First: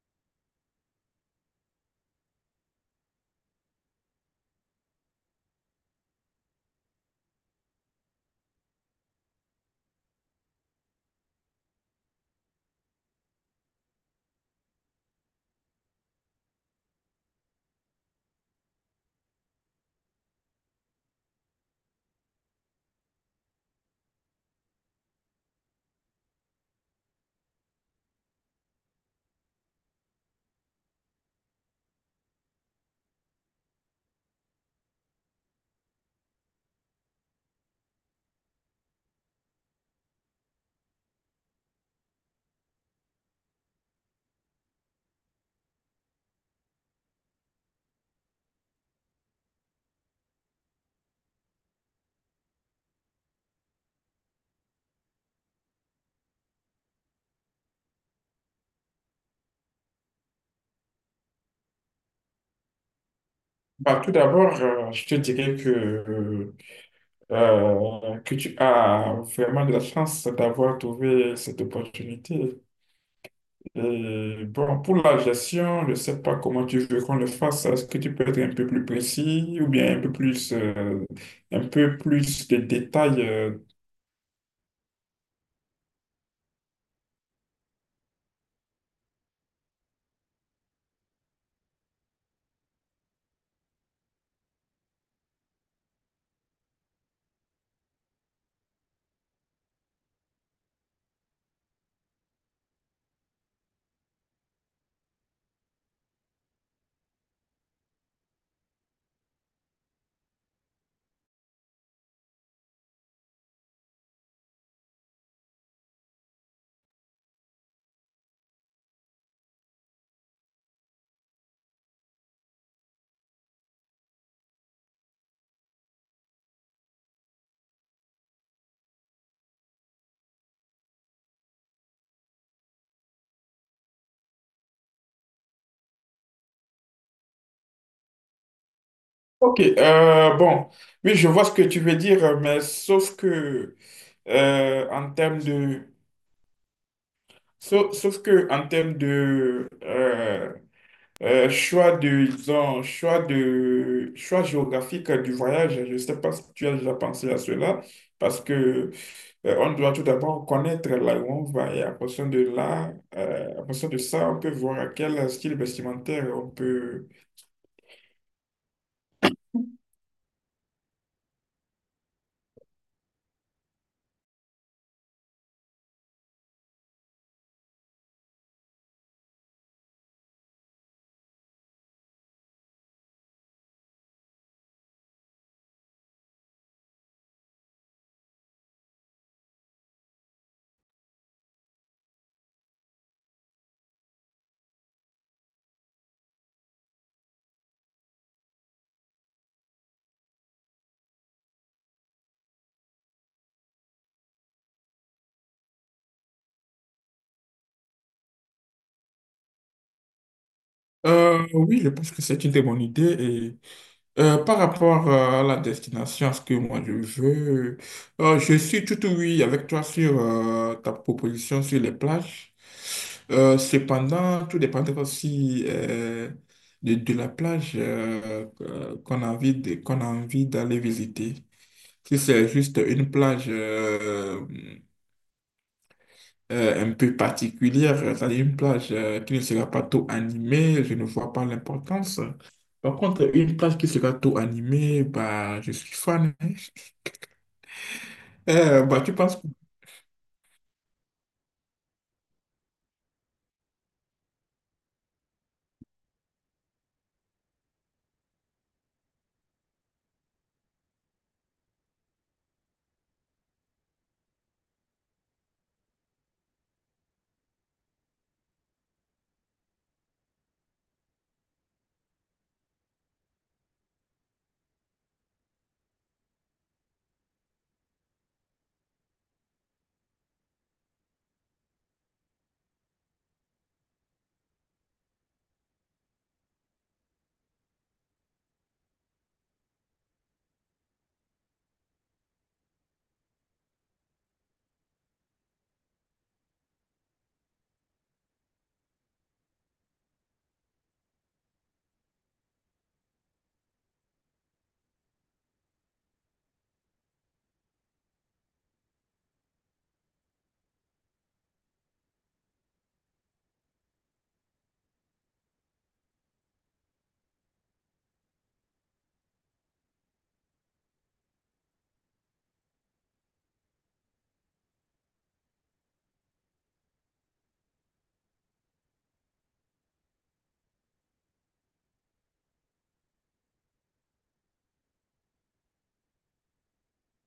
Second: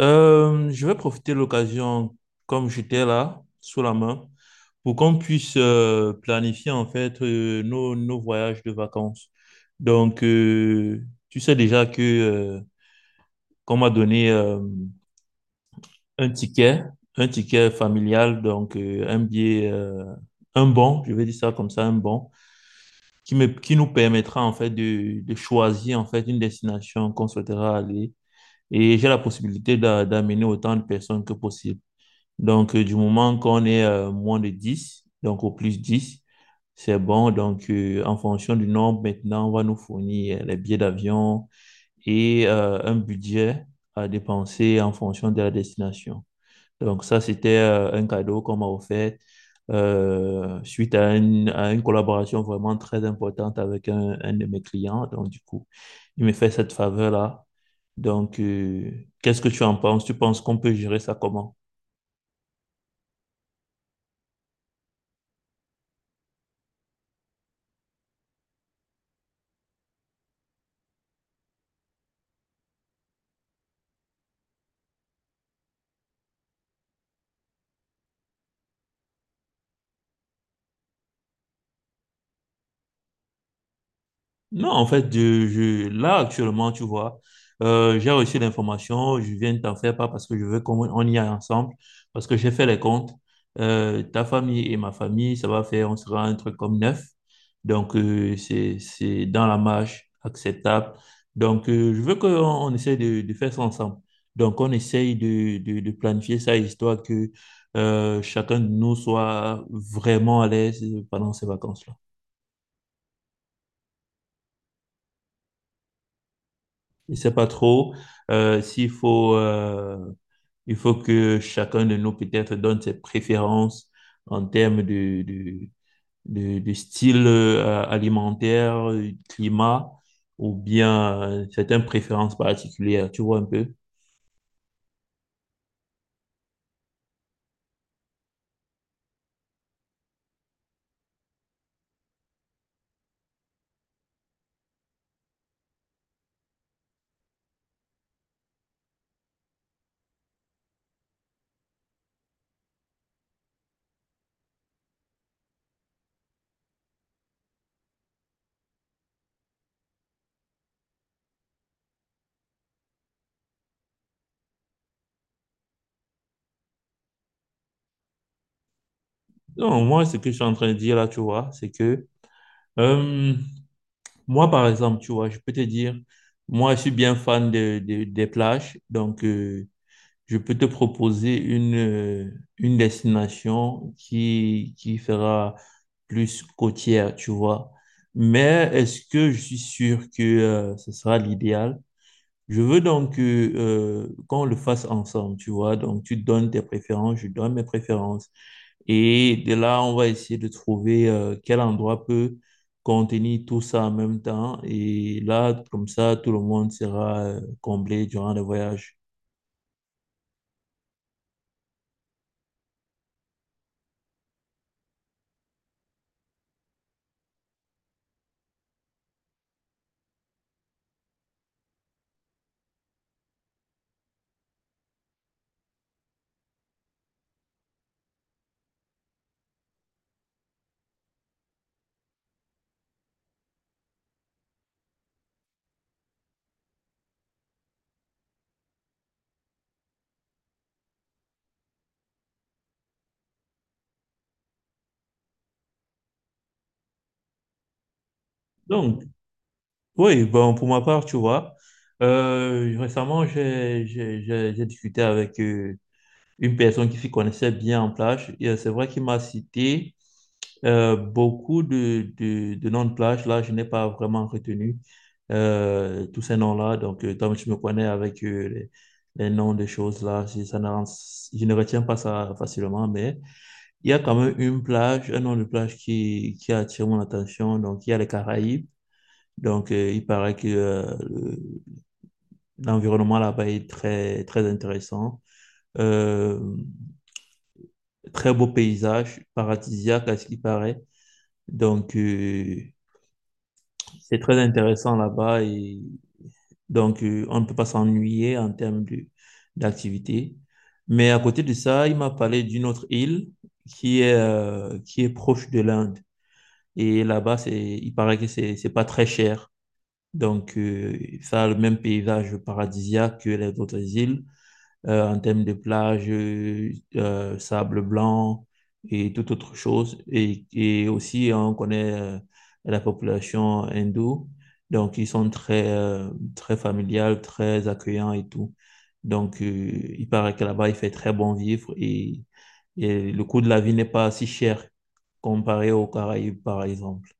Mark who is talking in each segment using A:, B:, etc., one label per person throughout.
A: Je vais profiter de l'occasion, comme j'étais là, sous la main, pour qu'on puisse planifier en fait nos voyages de vacances. Donc, euh, Tu sais déjà que qu'on m'a donné un ticket, un ticket familial, donc un billet, un bon, je vais dire ça comme ça, un bon, qui nous permettra en fait de choisir en fait une destination qu'on souhaitera aller. Et j'ai la possibilité d'amener autant de personnes que possible. Donc, du moment qu'on est moins de 10, donc au plus 10, c'est bon. Donc, en fonction du nombre, maintenant, on va nous fournir les billets d'avion et un budget à dépenser en fonction de la destination. Donc, ça, c'était un cadeau qu'on m'a offert suite à, à une collaboration vraiment très importante avec un de mes clients. Donc, du coup, il me fait cette faveur-là. Donc, euh, Qu'est-ce que tu en penses? Tu penses qu'on peut gérer ça comment?
B: Bah, tout d'abord, je te dirais que tu as vraiment de la chance d'avoir trouvé cette opportunité. Et bon, pour la gestion, je ne sais pas comment tu veux qu'on le fasse. Est-ce que tu peux être un peu plus précis ou bien un peu plus de détails?
A: Non, en fait, là, actuellement, tu vois, j'ai reçu l'information, je viens de t'en faire part parce que je veux qu'on on y aille ensemble, parce que j'ai fait les comptes. Ta famille et ma famille, ça va faire, on sera un truc comme neuf. Donc, c'est dans la marge, acceptable. Donc, je veux qu'on on essaye de faire ça ensemble. Donc, on essaye de planifier ça, histoire que chacun de nous soit vraiment à l'aise pendant ces vacances-là. Il sait pas trop euh, s'il faut, euh, il faut que chacun de nous peut-être donne ses préférences en termes de style alimentaire, climat ou bien certaines préférences particulières, tu vois un peu.
B: Ok, bon, oui, je vois ce que tu veux dire, mais sauf que en termes de, sauf, sauf que en termes de euh, choix de, disons, choix géographique du voyage, je ne sais pas si tu as déjà pensé à cela, parce que on doit tout d'abord connaître là où on va et à partir de ça, on peut voir à quel style vestimentaire on peut.
A: Non, moi, ce que je suis en train de dire là, tu vois, c'est que euh, moi, par exemple, tu vois, je peux te dire, moi, je suis bien fan des plages, donc je peux te proposer une destination qui fera plus côtière, tu vois. Mais est-ce que je suis sûr que ce sera l'idéal? Je veux donc qu'on le fasse ensemble, tu vois. Donc, tu donnes tes préférences, je donne mes préférences. Et de là, on va essayer de trouver quel endroit peut contenir tout ça en même temps. Et là, comme ça, tout le monde sera comblé durant le voyage.
B: Oui, je pense que c'est une très bonne idée. Par rapport à la destination, à ce que moi je veux, je suis tout oui avec toi sur ta proposition sur les plages. Cependant, tout dépendra aussi de la plage, qu'on a envie d'aller visiter. Si c'est juste une plage un peu particulière, c'est-à-dire une plage qui ne sera pas trop animée, je ne vois pas l'importance. Par contre, une plage qui sera trop animée, bah, je suis fan, hein. Bah,
A: Donc,
B: tu penses que...
A: Oui, bon, pour ma part, tu vois, récemment, j'ai discuté avec une personne qui s'y connaissait bien en plage. Et c'est vrai qu'il m'a cité beaucoup de noms de plage. Là, je n'ai pas vraiment retenu tous ces noms-là. Donc, comme je me connais avec les noms des choses, là, ça ne, je ne retiens pas ça facilement. Mais il y a quand même une plage, un nom de plage qui attire mon attention. Donc, il y a les Caraïbes. Donc, il paraît que l'environnement là-bas est très, très intéressant. Euh, Très beau paysage, paradisiaque à ce qu'il paraît. Donc, c'est très intéressant là-bas et donc, on ne peut pas s'ennuyer en termes d'activité. Mais à côté de ça, il m'a parlé d'une autre île qui est proche de l'Inde. Et là-bas, il paraît que c'est pas très cher. Donc, ça a le même paysage paradisiaque que les autres îles. En termes de plage, sable blanc et toute autre chose. Et aussi, on connaît la population hindoue. Donc, ils sont très familiales, très accueillants et tout. Donc, il paraît que là-bas, il fait très bon vivre et le coût de la vie n'est pas si cher comparé aux Caraïbes, par exemple.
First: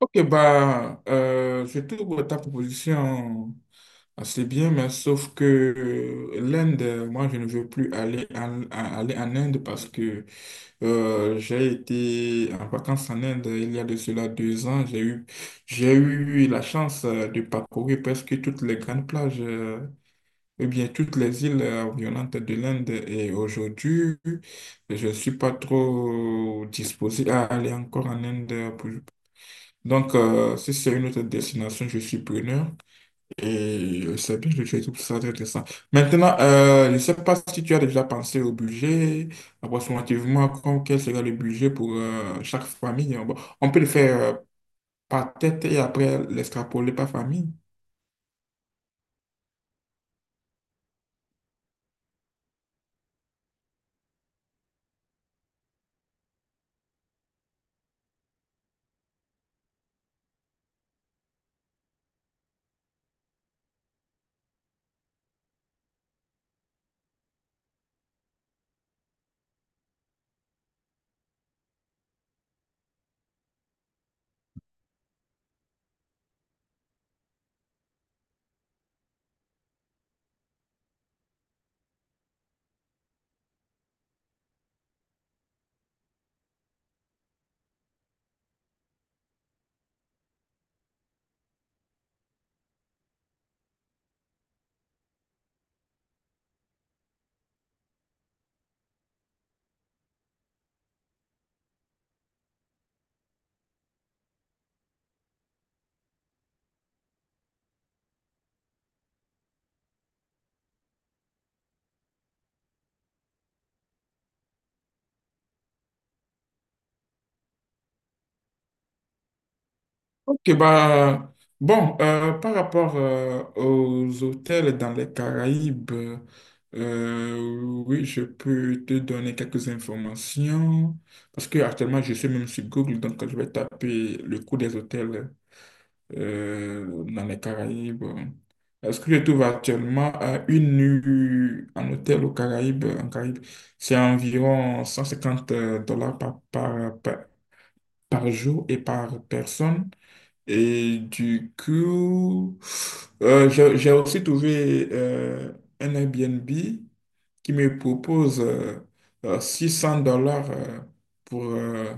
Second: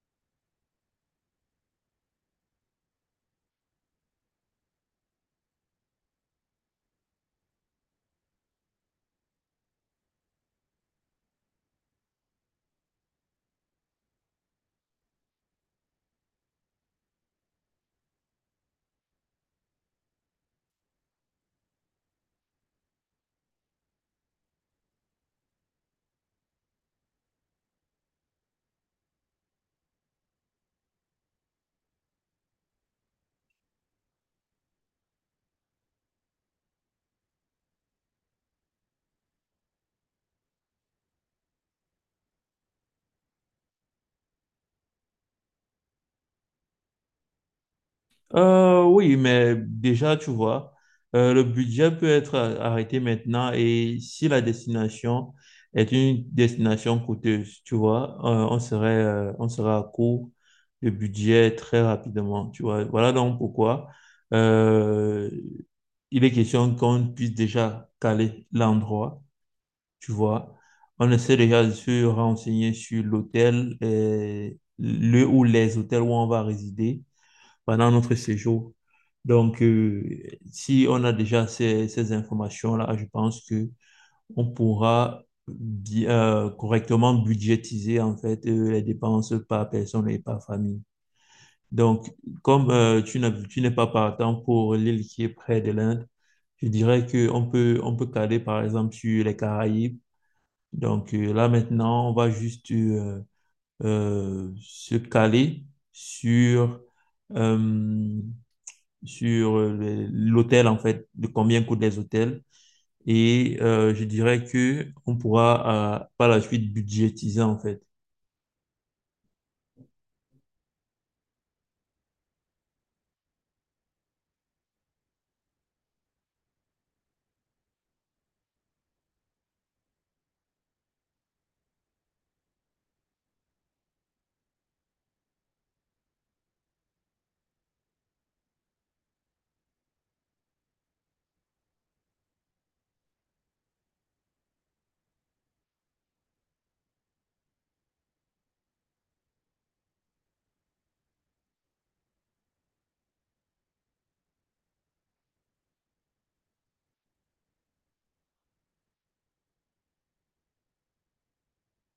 B: Ok, bah, je trouve ta proposition assez bien, mais sauf que l'Inde, moi, je ne veux plus aller aller en Inde, parce que j'ai été en vacances en Inde il y a de cela 2 ans. J'ai eu la chance de parcourir presque toutes les grandes plages, eh bien toutes les îles environnantes de l'Inde. Et aujourd'hui, je ne suis pas trop disposé à aller encore en Inde. Donc, si c'est une autre destination, je suis preneur. Et c'est bien, je trouve ça très intéressant. Maintenant, je ne sais pas si tu as déjà pensé au budget, approximativement, quel sera le budget pour chaque famille. Bon, on peut le faire par tête et après l'extrapoler par famille.
A: Oui, mais déjà, tu vois, le budget peut être arrêté maintenant et si la destination est une destination coûteuse, tu vois, on serait à court de budget très rapidement, tu vois. Voilà donc pourquoi euh, il est question qu'on puisse déjà caler l'endroit, tu vois. On essaie déjà de se renseigner sur l'hôtel, et le ou les hôtels où on va résider pendant notre séjour. Donc, si on a déjà ces informations-là, je pense que on pourra correctement budgétiser en fait les dépenses par personne et par famille. Donc, comme tu n'es pas partant pour l'île qui est près de l'Inde, je dirais que on peut caler par exemple sur les Caraïbes. Donc là maintenant, on va juste se caler sur euh, sur l'hôtel, en fait, de combien coûtent les hôtels. Et je dirais que on pourra par la suite budgétiser, en fait,
B: Ok, bah, bon, par rapport aux hôtels dans les Caraïbes, oui, je peux te donner quelques informations parce que actuellement, je suis même sur Google, donc je vais taper le coût des hôtels, dans les Caraïbes. Est-ce que je trouve actuellement à une nuit en hôtel aux Caraïbes, en Caraïbes, c'est environ 150 dollars par jour et par personne. Et du coup, j'ai aussi trouvé un Airbnb qui me propose 600 $, pour, euh,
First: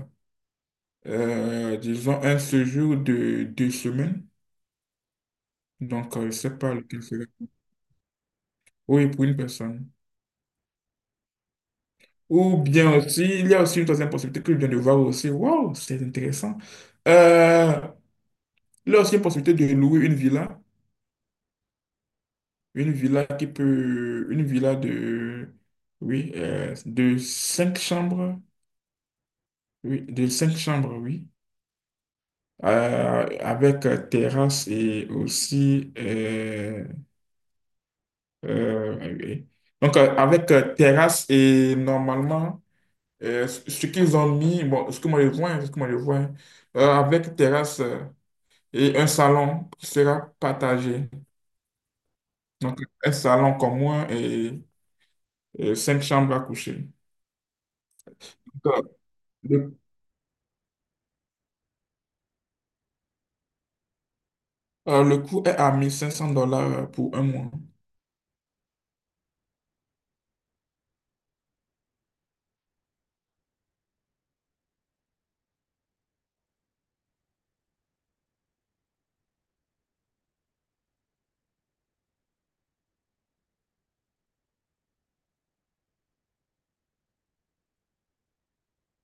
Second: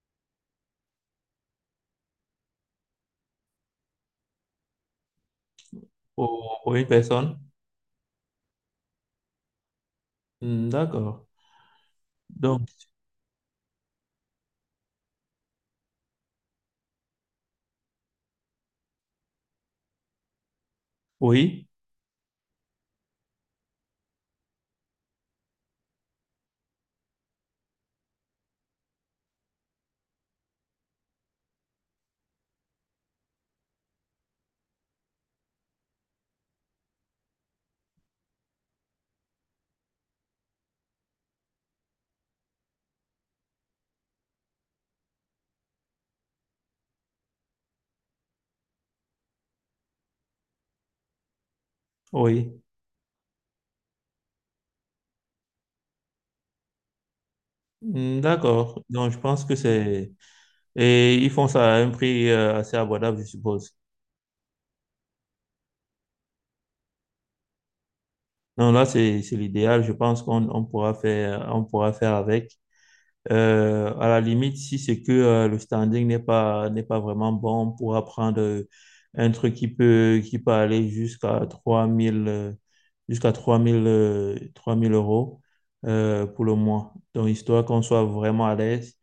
B: euh, disons, un séjour de 2 semaines. Donc, je ne sais pas
A: pour une
B: lequel serait.
A: personne.
B: Oui, pour une personne.
A: Hmm, d'accord.
B: Ou
A: Donc,
B: bien aussi, il y a aussi une troisième possibilité que je viens de voir aussi. Waouh, c'est intéressant. Euh, il y a aussi une possibilité de louer une villa.
A: oui,
B: Une villa qui peut. Une villa de. Oui, de cinq chambres. Oui, de cinq chambres, oui. Avec terrasse et aussi. Oui. Donc, avec terrasse et normalement. Ce qu'ils ont mis, bon, ce que moi je vois, hein, ce que moi je vois, hein, avec terrasse, et un salon qui sera partagé.
A: oui.
B: Donc, un salon commun et cinq chambres à coucher.
A: Hmm,
B: Donc,
A: d'accord. Donc, je pense que
B: le,
A: c'est... Et ils font ça à un prix assez abordable, je suppose.
B: le coût est à 1 500 $ pour un mois.
A: Non, là, c'est l'idéal. Je pense qu'on on pourra faire avec. À la limite, si c'est que le standing n'est pas vraiment bon, on pourra prendre un truc qui peut aller jusqu'à 3000, jusqu'à 3000 3000 euros pour le mois. Donc, histoire qu'on soit vraiment à l'aise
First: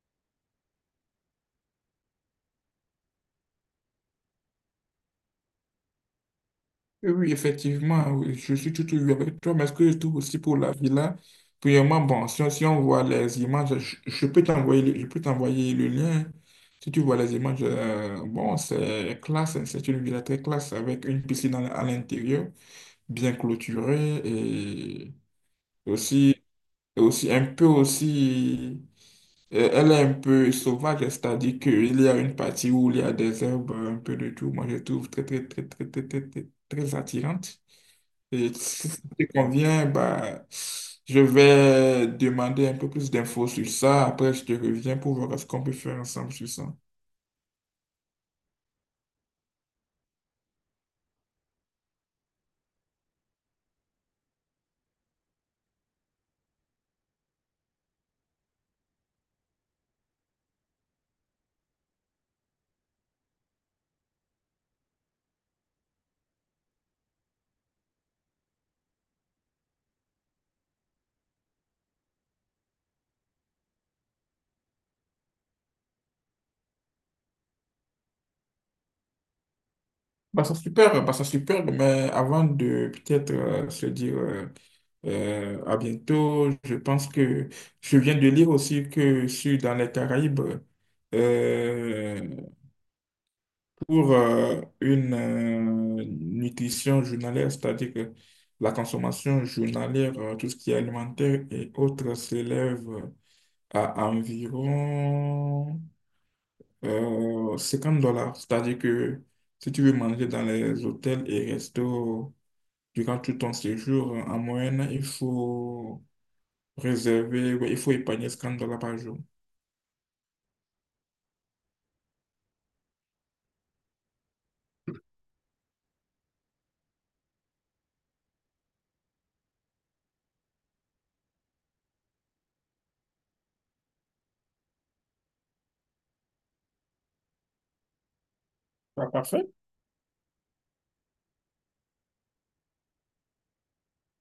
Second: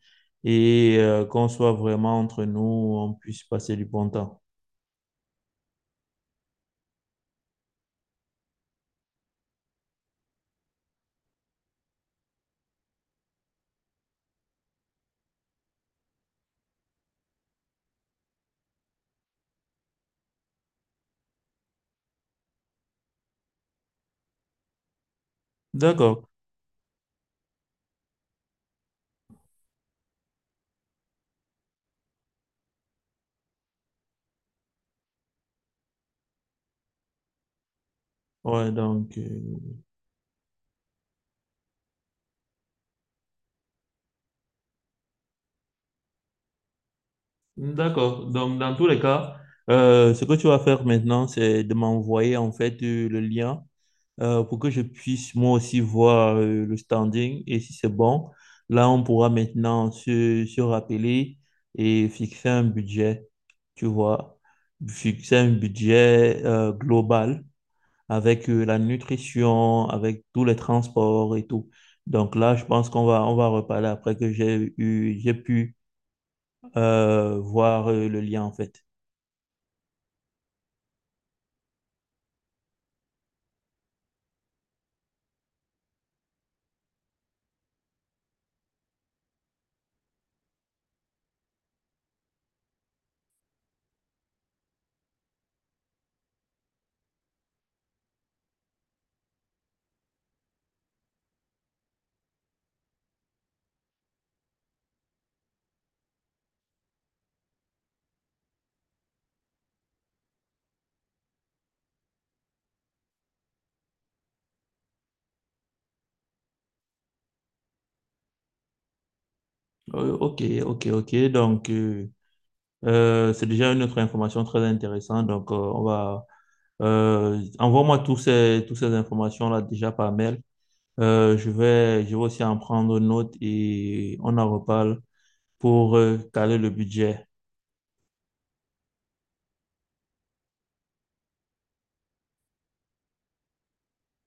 A: et qu'on soit vraiment entre nous, on puisse passer du bon temps.
B: Oui, oui, effectivement, oui, je suis tout ouïe avec toi, mais ce que je trouve aussi pour la villa, premièrement, bon, si on voit les images, je peux t'envoyer, je peux t'envoyer le lien. Si tu vois les images, bon, c'est classe, hein, c'est une villa très classe avec une piscine à l'intérieur, bien clôturée et
A: D'accord.
B: aussi, aussi un peu aussi, elle est un peu sauvage, c'est-à-dire qu'il y a une partie où il y a des herbes, un peu de tout. Moi, je trouve très, très, très, très, très, très, très, très attirante. Et
A: Ouais,
B: si ça
A: donc,
B: te
A: euh,
B: convient, bah, je vais demander un peu plus d'infos sur ça. Après, je te reviens pour voir ce qu'on peut faire ensemble sur ça.
A: d'accord. Donc, dans tous les cas, ce que tu vas faire maintenant, c'est de m'envoyer en fait le lien pour que je puisse moi aussi voir le standing. Et si c'est bon, là, on pourra maintenant se rappeler et fixer un budget, tu vois, fixer un budget global avec la nutrition, avec tous les transports et tout. Donc là, je pense qu'on va, on va reparler après que j'ai pu voir le lien en fait.
B: Bah, ça super, mais avant de peut-être se dire, à bientôt, je pense que je viens de lire aussi que sur dans les Caraïbes, euh, pour une nutrition journalière, c'est-à-dire que la consommation journalière, tout ce qui est alimentaire et autres, s'élève à environ 50 dollars. C'est-à-dire que si tu veux manger dans les hôtels et restos durant tout ton séjour, en moyenne, il faut réserver, ouais, il faut épargner 50 $ par jour.
A: Ok, ok, ok. Donc, c'est déjà une autre information très intéressante. Envoie-moi toutes ces informations-là déjà par mail. Je vais aussi en prendre note et on en reparle pour caler le budget.
B: Pas parfait.